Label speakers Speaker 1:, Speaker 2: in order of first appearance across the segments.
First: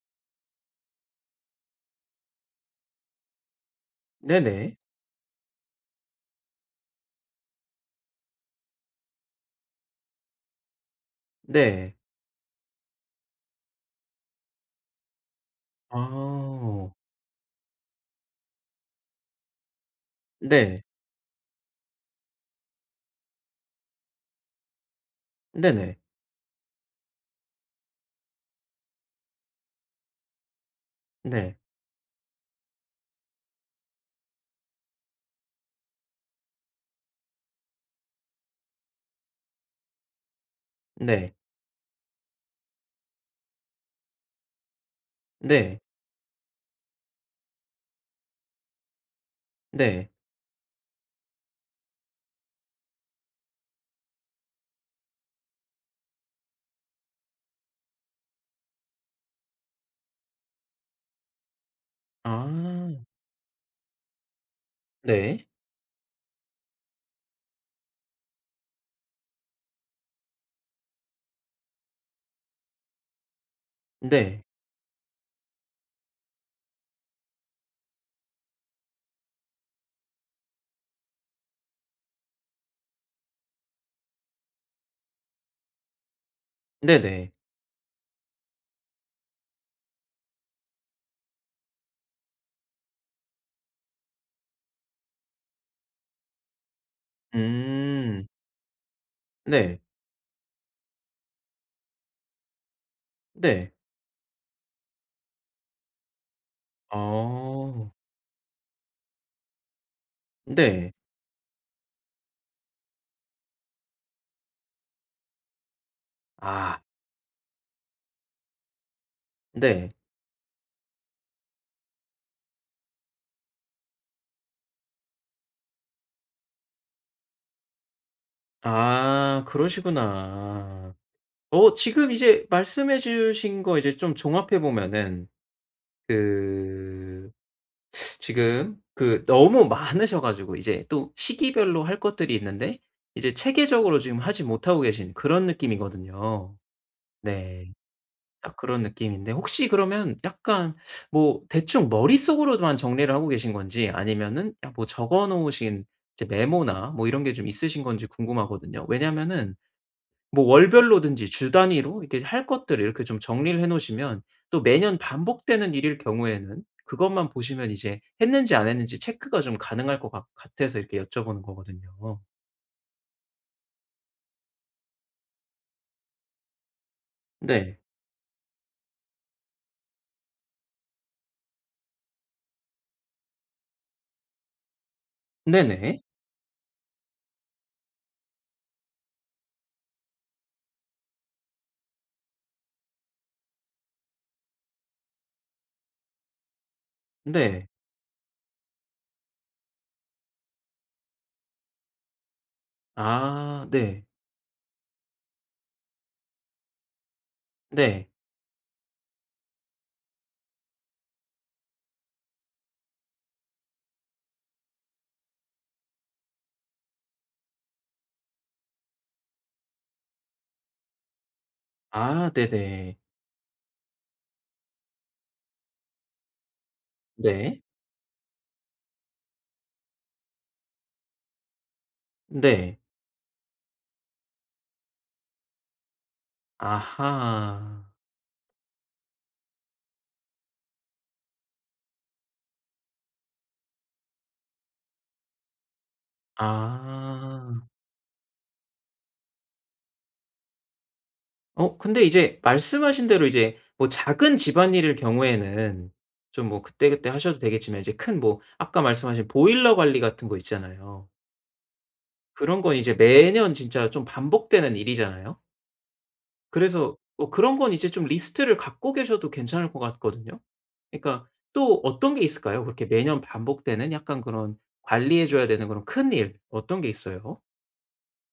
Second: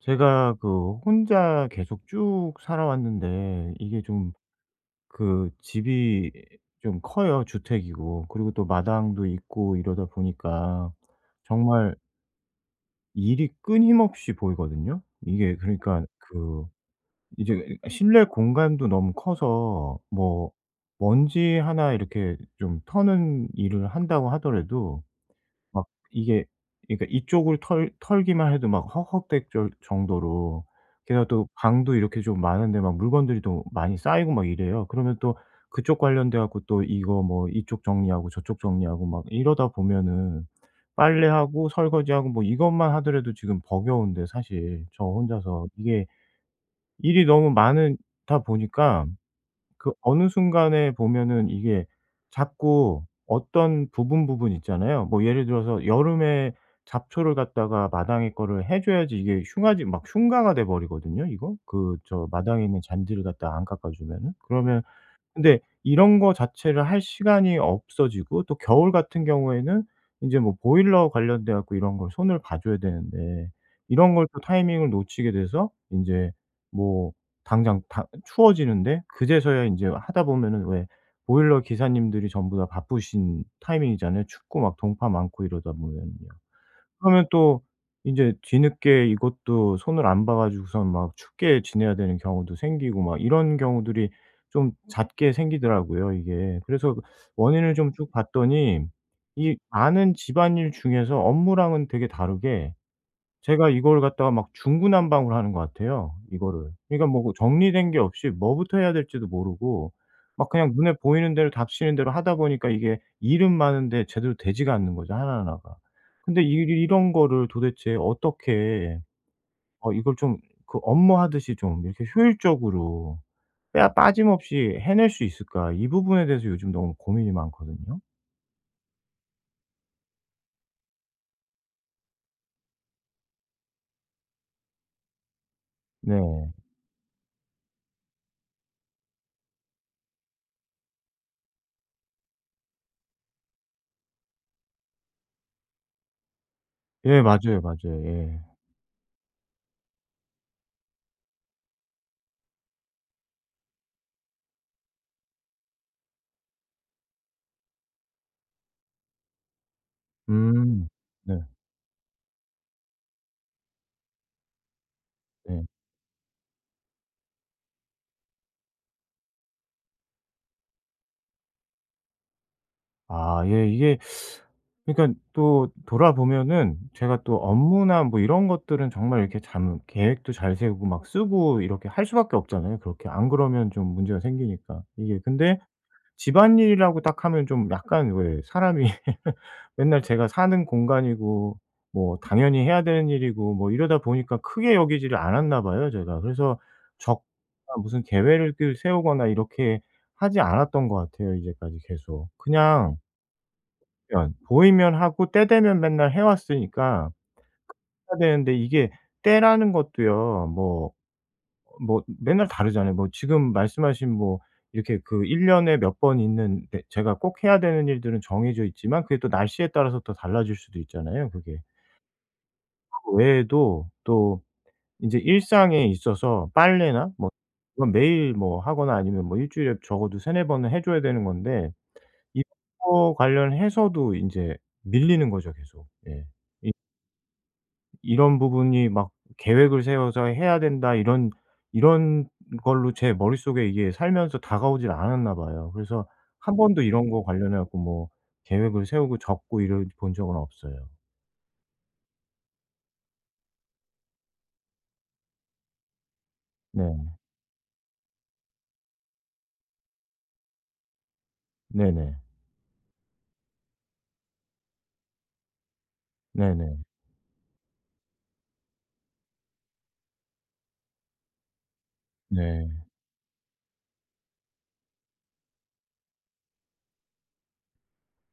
Speaker 1: 제가 그 혼자 계속 쭉 살아왔는데 이게 좀
Speaker 2: 네네.
Speaker 1: 그 집이 좀 커요, 주택이고. 그리고 또 마당도 있고 이러다 보니까 정말
Speaker 2: 네.
Speaker 1: 일이 끊임없이 보이거든요. 이게 그러니까 그
Speaker 2: 아.
Speaker 1: 이제 실내 공간도 너무 커서 뭐
Speaker 2: 네.
Speaker 1: 먼지 하나 이렇게 좀 터는 일을 한다고 하더라도 막
Speaker 2: 네네.
Speaker 1: 이게 그러니까 이쪽을 털 털기만 해도 막 헉헉댈 정도로. 게다가 또
Speaker 2: 네.
Speaker 1: 방도 이렇게 좀 많은데 막 물건들이 또 많이 쌓이고 막 이래요. 그러면 또 그쪽 관련돼 갖고 또 이거 뭐 이쪽 정리하고 저쪽 정리하고 막 이러다 보면은
Speaker 2: 네.
Speaker 1: 빨래하고 설거지하고 뭐 이것만 하더라도 지금 버거운데, 사실 저 혼자서
Speaker 2: 네.
Speaker 1: 이게 일이 너무 많은 다 보니까 그
Speaker 2: 네.
Speaker 1: 어느 순간에 보면은 이게 자꾸 어떤 부분 있잖아요. 뭐 예를 들어서 여름에 잡초를 갖다가 마당에 거를 해 줘야지 이게 흉아지 막 흉가가 돼 버리거든요 이거. 그 저 마당에 있는
Speaker 2: 아.
Speaker 1: 잔디를 갖다가 안 깎아 주면은. 그러면
Speaker 2: 네.
Speaker 1: 근데 이런 거 자체를 할 시간이 없어지고, 또 겨울 같은 경우에는 인제 뭐 보일러 관련돼 갖고 이런 걸 손을 봐 줘야 되는데 이런 걸 또
Speaker 2: 네.
Speaker 1: 타이밍을 놓치게 돼서 인제 뭐 당장 다 추워지는데 그제서야 인제 하다 보면은 왜 보일러 기사님들이 전부 다 바쁘신 타이밍이잖아요. 춥고 막 동파 많고 이러다 보면요. 그러면
Speaker 2: 네네.
Speaker 1: 또 인제 뒤늦게 이것도 손을 안 봐 가지고선 막 춥게 지내야 되는 경우도 생기고 막 이런 경우들이 좀 잦게 생기더라고요 이게. 그래서 그 원인을 좀 쭉
Speaker 2: 음.
Speaker 1: 봤더니 이
Speaker 2: 네.
Speaker 1: 많은 집안일 중에서 업무랑은 되게 다르게 제가
Speaker 2: 네.
Speaker 1: 이걸 갖다가 막 중구난방으로 하는 것 같아요, 이거를. 그러니까 뭐 그 정리된
Speaker 2: 어.
Speaker 1: 게 없이 뭐부터 해야 될지도 모르고 막 그냥 눈에
Speaker 2: 네.
Speaker 1: 보이는 대로 닥치는 대로 하다 보니까 이게 일은 많은데 제대로 되지가 않는 거죠, 하나하나가. 근데 이
Speaker 2: 아.
Speaker 1: 이런 거를 도대체 어떻게
Speaker 2: 네.
Speaker 1: 어 이걸 좀 그 업무하듯이 좀 이렇게 효율적으로 빼 빠짐없이 해낼 수 있을까? 이 부분에 대해서 요즘 너무 고민이 많거든요.
Speaker 2: 아, 그러시구나. 어 지금 이제 말씀해 주신 거 이제 좀 종합해 보면은,
Speaker 1: 네.
Speaker 2: 그 지금 그 너무 많으셔 가지고 이제 또 시기별로 할 것들이 있는데 이제 체계적으로 지금 하지 못하고 계신 그런 느낌이거든요.
Speaker 1: 예, 맞아요,
Speaker 2: 네.
Speaker 1: 맞아요. 예.
Speaker 2: 딱 그런 느낌인데 혹시 그러면 약간 뭐 대충 머릿속으로만 정리를 하고 계신 건지 아니면은 야 뭐 적어 놓으신 이제 메모나 뭐 이런 게 좀 있으신 건지 궁금하거든요. 왜냐면은 뭐
Speaker 1: 음.
Speaker 2: 월별로든지
Speaker 1: 네.
Speaker 2: 주 단위로 이렇게 할 것들을 이렇게 좀 정리를 해 놓으시면 또 매년
Speaker 1: 네.
Speaker 2: 반복되는 일일 경우에는 그것만 보시면 이제 했는지 안 했는지 체크가 좀 가능할 것 같 같아서 이렇게 여쭤보는 거거든요.
Speaker 1: 아, 예. 이게 그러니까 또 돌아보면은 제가 또
Speaker 2: 네.
Speaker 1: 업무나 뭐 이런 것들은 정말 이렇게 잠 계획도 잘 세우고 막 쓰고 이렇게 할 수밖에 없잖아요. 그렇게 안 그러면 좀 문제가 생기니까. 이게 근데
Speaker 2: 네네.
Speaker 1: 집안일이라고 딱 하면 좀 약간 왜 사람이 맨날 제가 사는 공간이고 뭐 당연히 해야 되는 일이고 뭐 이러다 보니까 크게 여기지를 않았나 봐요, 제가. 그래서 적
Speaker 2: 네.
Speaker 1: 무슨 계획을 세우거나 이렇게 하지 않았던 것 같아요, 이제까지 계속. 그냥
Speaker 2: 아 네.
Speaker 1: 보이면 하고 때 되면 맨날 해 왔으니까.
Speaker 2: 네.
Speaker 1: 해야 되는데 이게 때라는 것도요. 뭐 뭐 맨날 다르잖아요. 뭐 지금 말씀하신 뭐 이렇게 그 1년 년에 몇 번 있는 네 제가 꼭 해야 되는 일들은 정해져 있지만 그게 또 날씨에 따라서 또 달라질 수도 있잖아요 그게.
Speaker 2: 아 네네.
Speaker 1: 그 외에도 또 인제 일상에 있어서 빨래나 뭐
Speaker 2: 네.
Speaker 1: 이건 매일 뭐 하거나 아니면 뭐 일 주일에 적어도 3-4 번은 해 줘야 되는 건데
Speaker 2: 네.
Speaker 1: 이거 관련해서도 인제 밀리는 거죠 계속. 예.
Speaker 2: 아하.
Speaker 1: 이런 부분이 막 '계획을 세워서 해야 된다.' 이런 이런 걸로 제 머릿속에 이게 살면서 다가오질 않았나 봐요. 그래서 한 번도 이런 거 관련해
Speaker 2: 아.
Speaker 1: 갖고 뭐 계획을 세우고 적고 이래 본 적은 없어요.
Speaker 2: 어 근데 이제 말씀하신 대로 이제 뭐 작은 집안일일 경우에는 좀 뭐 그때그때
Speaker 1: 네.
Speaker 2: 하셔도 되겠지만 이제 큰 뭐 아까 말씀하신 보일러 관리 같은 거 있잖아요.
Speaker 1: 네네.
Speaker 2: 그런 건 이제 매년 진짜 좀 반복되는 일이잖아요.
Speaker 1: 네네.
Speaker 2: 그래서 뭐 그런 건 이제 좀 리스트를 갖고 계셔도 괜찮을 것 같거든요. 그러니까 또 어떤 게 있을까요?
Speaker 1: 네.
Speaker 2: 그렇게 매년 반복되는 약간 그런 관리해 줘야 되는 그런 큰 일 어떤 게 있어요?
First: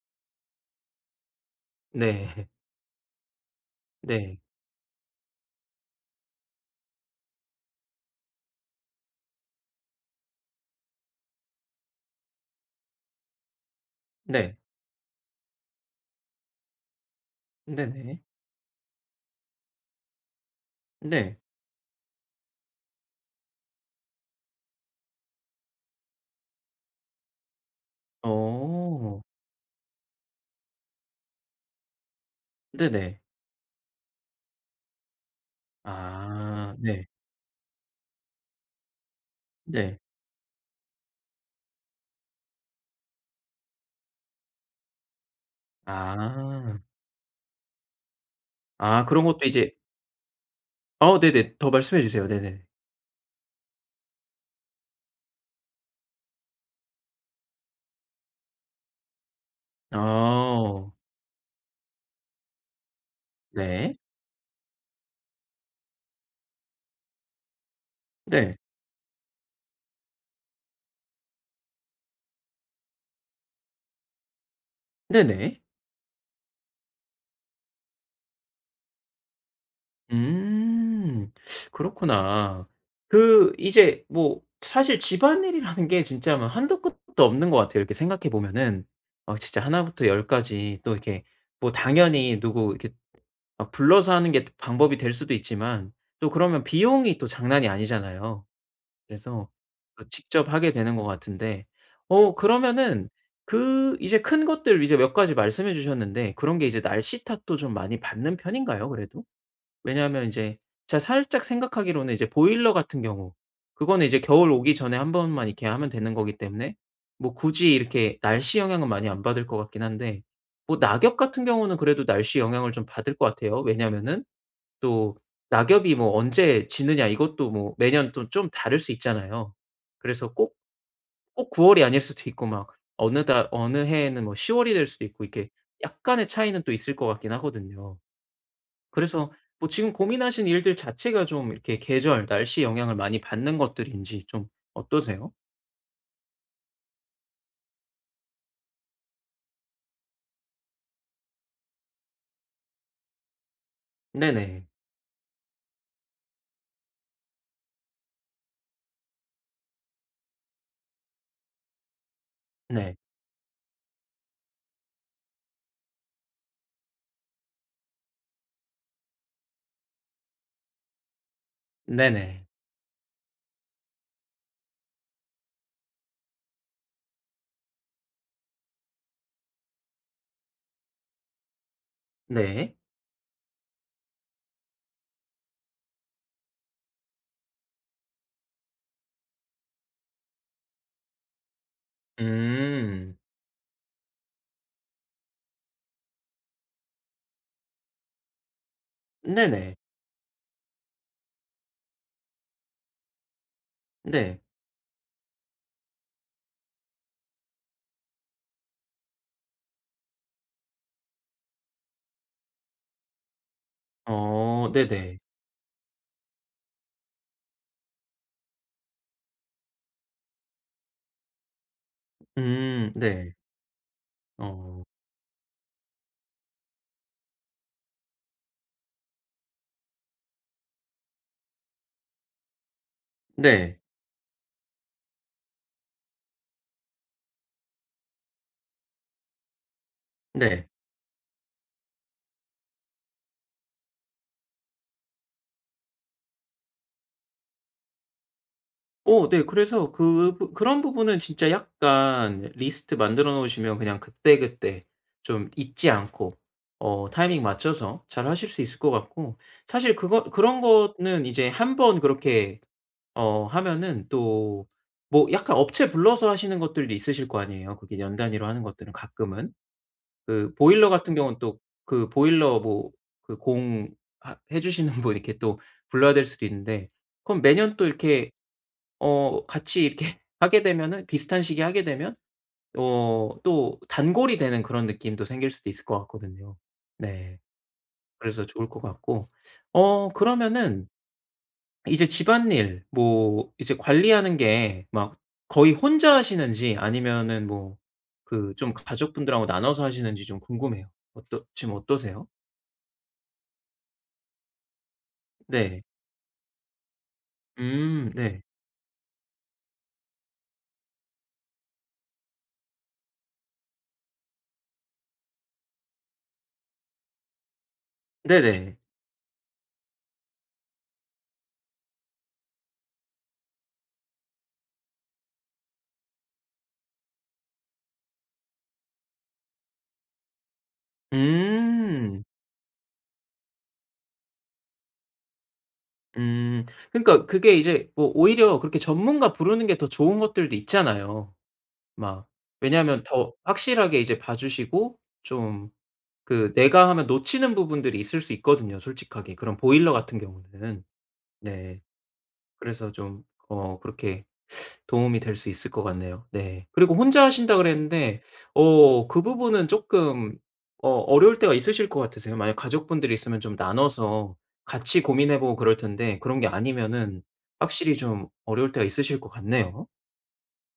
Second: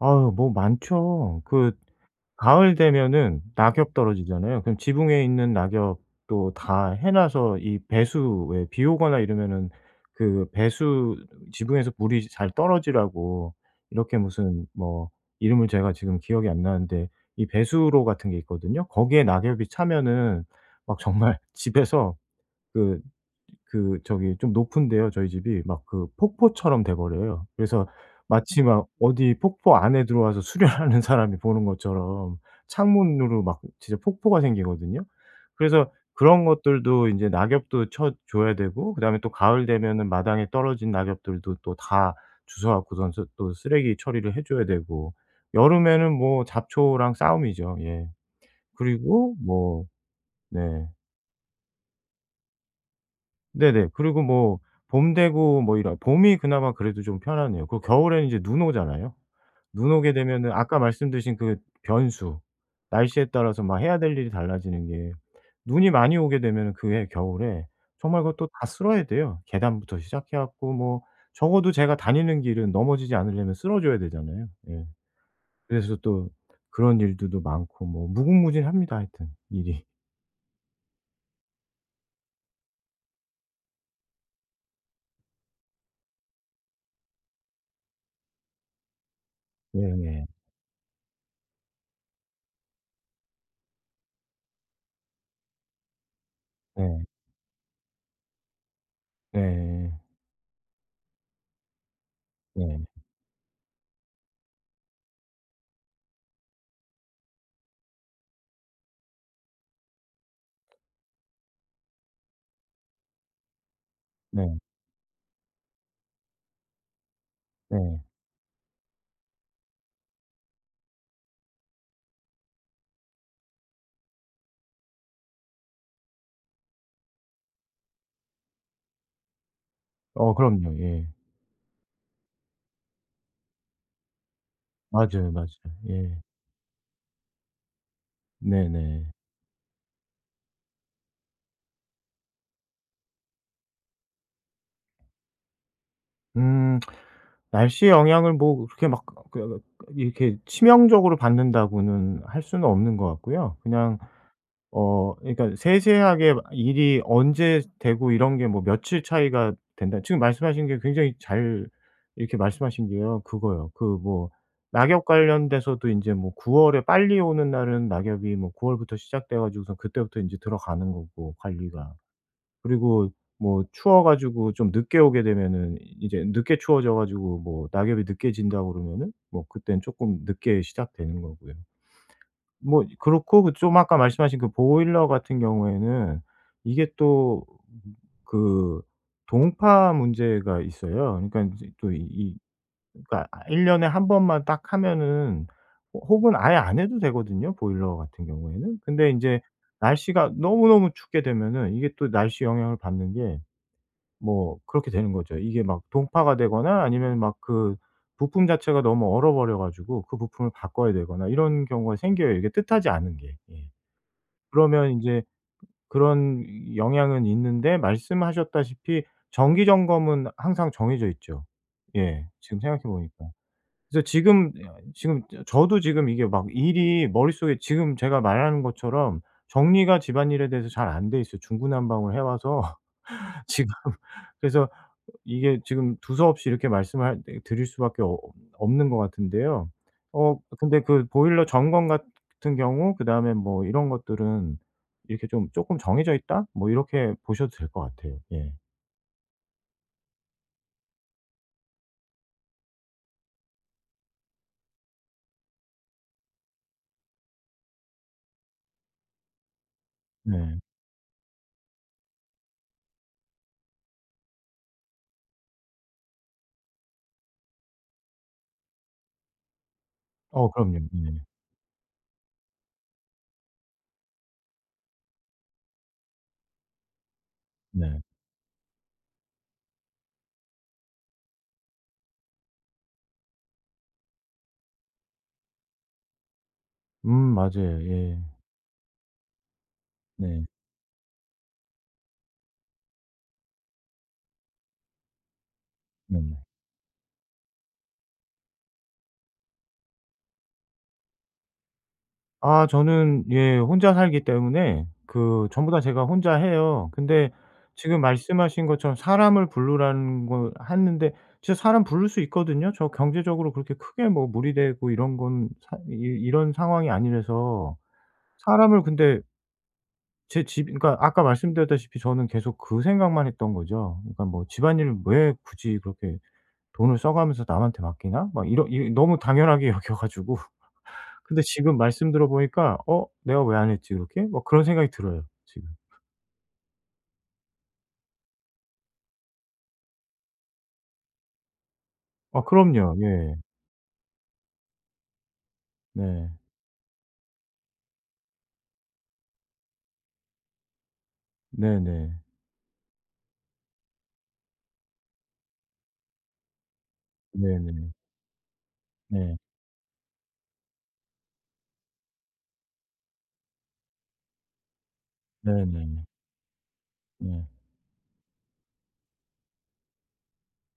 Speaker 1: 아유, 뭐 많죠. 그
Speaker 2: 네.
Speaker 1: 가을 되면은 낙엽
Speaker 2: 네.
Speaker 1: 떨어지잖아요. 그럼 지붕에 있는 낙엽도 다 해 놔서 이 배수 왜 비 오거나 이러면은 그 배수 지붕에서 물이 잘 떨어지라고 이렇게
Speaker 2: 네.
Speaker 1: 무슨 뭐 이름을 제가 지금 기억이 안 나는데 이 배수로
Speaker 2: 네네.
Speaker 1: 같은 게 있거든요. 거기에 낙엽이 차면은 막
Speaker 2: 네.
Speaker 1: 정말 집에서 그 그 저기 좀 높은데요 저희 집이. 막 그 폭포처럼 돼 버려요. 그래서 마치 막
Speaker 2: 어.
Speaker 1: 어디 폭포 안에 들어와서 수련하는 사람이 보는 것처럼
Speaker 2: 네네.
Speaker 1: 창문으로 막 진짜 폭포가 생기거든요. 그래서 그런
Speaker 2: 아 네.
Speaker 1: 것들도 이제 낙엽도 쳐 줘야 되고, 그다음에 또 가을
Speaker 2: 네.
Speaker 1: 되면은 마당에 떨어진 낙엽들도 또 다 주워 갖고선 또 쓰레기 처리를 해 줘야 되고 여름에는 뭐
Speaker 2: 아.
Speaker 1: 잡초랑 싸움이죠. 예.
Speaker 2: 아 그런
Speaker 1: 그리고
Speaker 2: 것도 이제
Speaker 1: 뭐 네.
Speaker 2: 어 네네. 더 말씀해 주세요. 네네.
Speaker 1: 네네. 그리고 뭐 봄 되고 뭐 이런 봄이 그나마 그래도 좀 편하네요. 그 겨울에는 이제 눈 오잖아요. 눈 오게 되면은 아까 말
Speaker 2: 어.
Speaker 1: 씀드신 그 변수, 날씨에 따라서 막
Speaker 2: 네.
Speaker 1: 해야 될 일이 달라지는 게 눈이 많이 오게 되면은 그해 겨울에 정말 그것도
Speaker 2: 네.
Speaker 1: 다 쓸어야 돼요. 계단부터 시작해 갖고 뭐 적어도 제가 다니는 길은 넘어지지 않으려면 쓸어 줘야 되잖아요. 예.
Speaker 2: 네네.
Speaker 1: 그래서 또 그런 일들도 많고 뭐 무궁무진합니다 하여튼 일이.
Speaker 2: 음. 그렇구나. 그 이제 뭐 사실 집안일이라는 게 진짜 막 한도 끝도 없는 것 같아요, 이렇게 생각해 보면은. 막 진짜 하나 부터
Speaker 1: 네네.
Speaker 2: 열 까지 또 이렇게 뭐 당연히 누구 이렇게 막 불러서 하는 게 방법이 될 수도 있지만 또 그러면
Speaker 1: 네.
Speaker 2: 비용이 또 장난이 아니잖아요.
Speaker 1: 네.
Speaker 2: 그래서
Speaker 1: 네.
Speaker 2: 어 직접 하게 되는 것 같은데 어
Speaker 1: 네.
Speaker 2: 그러면은 그 이제 큰 것들 이제 몇 가지 말씀해 주셨는데 그런 게 이제 날씨 탓도 좀 많이 받는 편인가요 그래도? 왜냐하면 이제 제가 살짝 생각하기로는 이제 보일러 같은 경우 그거는 이제 겨울
Speaker 1: 네.
Speaker 2: 오기 전에 한 번만 이렇게 하면 되는 거기 때문에 뭐 굳이
Speaker 1: 네.
Speaker 2: 이렇게 날씨 영향은 많이 안 받을 것 같긴 한데 뭐 낙엽 같은 경우는 그래도 날씨 영향을 좀 받을 것 같아요. 왜냐하면은 또 낙엽이 뭐 언제 지느냐 이것도 뭐 매년 또 좀 다를 수 있잖아요. 그래서
Speaker 1: 어,
Speaker 2: 꼭
Speaker 1: 그럼요. 예.
Speaker 2: 꼭 9 월이 아닐 수도 있고 막 어느 달 어느 해에는 뭐 10 월이 될 수도 있고
Speaker 1: 맞아요,
Speaker 2: 이렇게
Speaker 1: 맞아요. 예.
Speaker 2: 약간의 차이는 또 있을 것 같긴 하거든요.
Speaker 1: 네네.
Speaker 2: 그래서 뭐 지금 고민하신 일들 자체가 좀 이렇게 계절, 날씨 영향을 많이 받는 것들인지 좀 어떠세요?
Speaker 1: 음, 날씨의 영향을 뭐 그렇게 막그 그, 이렇게 치명적으로 받는다고는 할 수는 없는 것 같고요. 그냥
Speaker 2: 네네.
Speaker 1: 어 그러니까 세세하게 일이 언제 되고 이런 게 뭐 며칠 차이가 된다 지금 말씀하신 게 굉장히 잘 이렇게 말씀하신
Speaker 2: 네.
Speaker 1: 게요 그거요. 그 뭐 낙엽 관련돼서도 인제 뭐 9월 월에 빨리 오는 날은 낙엽이 뭐 9월 월부터 시작돼 가지고선 그때부터 인제 들어가는 거고 관리가.
Speaker 2: 네네.
Speaker 1: 그리고 뭐 추워 가지고 좀 늦게 오게 되면은 이제 늦게 추워져 가지고 뭐 낙엽이 늦게 진다고 그러면은 뭐 그땐 조금 늦게 시작되는 거고요.
Speaker 2: 네.
Speaker 1: 뭐 그렇고 그 좀 아까 말씀하신 그 보일러 같은 경우에는 이게 또 그 동파 문제가 있어요. 그러니까 인제 또 이
Speaker 2: 음.
Speaker 1: 그러니까 아 1년 년에 한 번만 딱 하면은 호 혹은 아예 안 해도 되거든요, 보일러 같은 경우에는. 근데 인제
Speaker 2: 네네.
Speaker 1: 날씨가 너무너무 춥게 되면은 이게 또 날씨 영향을 받는 게
Speaker 2: 네.
Speaker 1: 뭐 그렇게 되는 거죠. 이게 막 동파가 되거나 아니면 막 그 부품 자체가 너무 얼어버려 가지고 그 부품을 바꿔야 되거나 이런 경우가 생겨요, 이게 뜻하지 않은 게. 예.
Speaker 2: 어
Speaker 1: 그러면
Speaker 2: 네네.
Speaker 1: 인제 그런 영향은 있는데 말씀하셨다시피 정기 점검은 항상 정해져 있죠. 예. 지금 생각해 보니까.
Speaker 2: 네.
Speaker 1: 그래서 지금
Speaker 2: 어.
Speaker 1: 지금 저 저도 지금 이게 막 일이 머릿속에 지금 제가 말하는 것처럼 정리가 집안일에 대해서 잘 안 돼 있어요. 중구난방을 해 와서 지금
Speaker 2: 네.
Speaker 1: 그래서 이게 지금 두서없이 이렇게 말씀을 네 드릴 수밖에 어 없는 것 같은데요. 어
Speaker 2: 네.
Speaker 1: 근데 그 보일러 점검 같은 경우 그다음에 뭐 이런 것들은 이렇게 좀 '쪼끔 정해져 있다.' 뭐 이렇게 보셔도 될 것 같아요. 예.
Speaker 2: 어 네. 그래서 그 부 그런 부분은 진짜 약간 리스트 만들어 놓으시면 그냥 그때그때 좀 잊지 않고 어 타이밍 맞춰서 잘 하실 수 있을 것 같고, 사실 그거
Speaker 1: 네.
Speaker 2: 그런 거는 이제 한번 그렇게 어 하면은 또 뭐 약간 업체 불러서 하시는 것들도 있으실 거 아니에요. 그게 연 단위로 하는 것들은 가끔은.
Speaker 1: 어,
Speaker 2: 그
Speaker 1: 그럼요.
Speaker 2: 보일러 같은
Speaker 1: 네.
Speaker 2: 경우는 또 그 보일러 뭐 그 공 하 해 주시는 분 이렇게 또 불러야 될 수도 있는데, 그럼 매년 또
Speaker 1: 네.
Speaker 2: 이렇게 어 같이 이렇게 하게 되면은 비슷한 시기에 하게 되면 어 또 단골이 되는 그런 느낌도 생길 수도 있을 것 같거든요.
Speaker 1: 음,
Speaker 2: 네.
Speaker 1: 맞아요. 예.
Speaker 2: 그래서 좋을 것 같고 어
Speaker 1: 네.
Speaker 2: 그러면은 이제 집안일 뭐 이제 관리하는 게 막 거의 혼자
Speaker 1: 네.
Speaker 2: 하시는지 아니면은 뭐 그 좀 가족분들하고 나눠서 하시는지 좀 궁금해요. 어떠 지금 어떠세요?
Speaker 1: 아 저는 예 혼자 살기 때문에 그 전부 다
Speaker 2: 네.
Speaker 1: 제가 혼자 해요. 근데 지금
Speaker 2: 네.
Speaker 1: 말씀하신 것처럼 사람을 부르라는 걸 하는데 진짜 사람 부를 수 있거든요. 저 경제적으로 그렇게 크게 뭐 무리되고 이런 건 사 이 이런 상황이 아니라서.
Speaker 2: 네 네.
Speaker 1: 사람을 근데 제 집 그러니까 아까 말씀드렸다시피 저는 계속 그 생각만 했던 거죠. 그러니까 뭐 '집안일을 왜 굳이 그렇게 돈을 써 가면서 남한테 맡기나?' 막 이러 이 너무 당연하게 여겨 가지고 근데 지금 말씀
Speaker 2: 음.
Speaker 1: 들어보니까 '어 내가 왜 안 했지 그렇게?' 막 그런 생각이 들어요 지금.
Speaker 2: 음. 그러니까 그게 이제 뭐 오히려 그렇게 전문가 부르는 게 더 좋은 것들도 있잖아요. 막
Speaker 1: 아, 그럼요.
Speaker 2: 왜냐하면 더
Speaker 1: 예.
Speaker 2: 확실하게 이제 봐 주시고 좀
Speaker 1: 네.
Speaker 2: 그 내가 하면 놓치는 부분들이 있을 수 있거든요 솔직하게 그런 보일러 같은 경우는. 네.
Speaker 1: 네네.
Speaker 2: 그래서 좀 어 그렇게 도움이 될 수 있을 것 같네요. 네. 그리고 혼자 하신다
Speaker 1: 네네.
Speaker 2: 그랬는데 어 그
Speaker 1: 네.
Speaker 2: 부분은 쪼끔 어 어려울 때가 있으실 것 같으세요? 만약 가족분들이 있으면 좀 나눠서 같이 고민해 보고 그럴
Speaker 1: 네네.
Speaker 2: 텐데 그런 게 아니면은
Speaker 1: 네.
Speaker 2: 확실히 좀 어려울 때가 있으실 것 같네요.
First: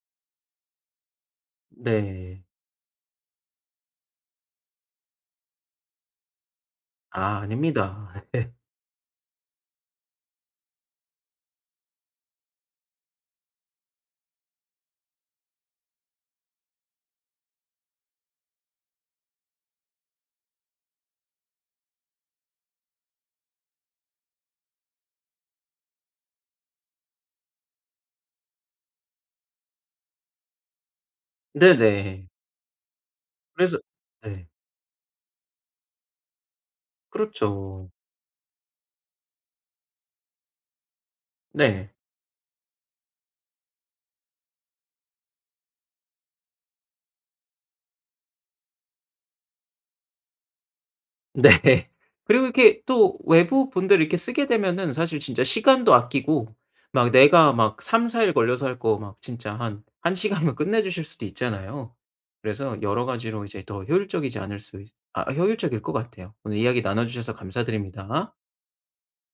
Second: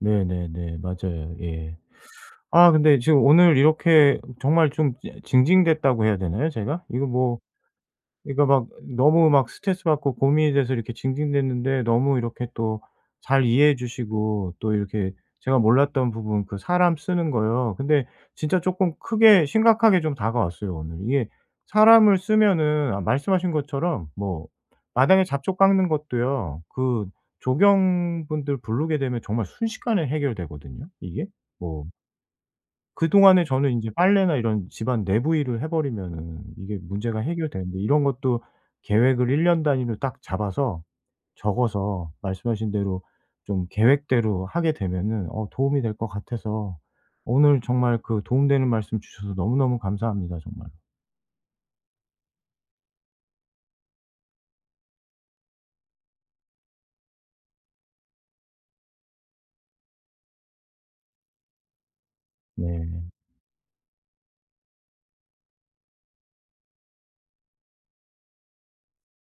Speaker 1: 네네네. 맞아요. 예.
Speaker 2: 네.
Speaker 1: 아 근데 지금 오늘 이렇게 정말 좀 찡 징징댔다고 해야 되나요 제가? 이거
Speaker 2: 아
Speaker 1: 뭐
Speaker 2: 아닙니다.
Speaker 1: 그러니까 막 너무 막 스트레스 받고 고민이 돼서 이렇게 징징댔는데 너무 이렇게 또 잘 이해해 주시고 또 이렇게 제가 몰랐던 부분 그 사람 쓰는 거요. 근데 진짜 쪼끔 크게 심각하게 좀 다가왔어요 오늘. 이게 사람을 쓰면은 아 말씀하신 것처럼 뭐 마당에 잡초 깎는 것도요. 그 조경분들 부르게 되면 정말 순식간에 해결되거든요 이게. 뭐
Speaker 2: 네네.
Speaker 1: 그동안에 저는
Speaker 2: 그래서
Speaker 1: 인제 빨래나
Speaker 2: 네.
Speaker 1: 이런 집안 내부 일을 해 버리면은 이게 문제가 해결되는데
Speaker 2: 그렇죠.
Speaker 1: 이런 것도 계획을 1년 단위로 딱 잡아서
Speaker 2: 네.
Speaker 1: 적어서 말씀하신 대로 좀 계획대로 하게 되면은 어 도움이 될 것 같아서 오늘 정말 그 도움되는 말씀 주셔서 너무너무 감사합니다 정말로.
Speaker 2: 네. 그리고 이렇게 또 외부 분들 이렇게 쓰게 되면은 사실 진짜 시간도 아끼고 막 내가 막 3~4일 걸려서 할 거 막 진짜 한 1 시간이면 끝내 주실 수도 있잖아요. 그래서 여러
Speaker 1: 네.
Speaker 2: 가지로 이제 더 효율적이지 않을 수 있 아, 효율적일 것 같아요. 오늘 이야기 나눠 주셔서 감사드립니다.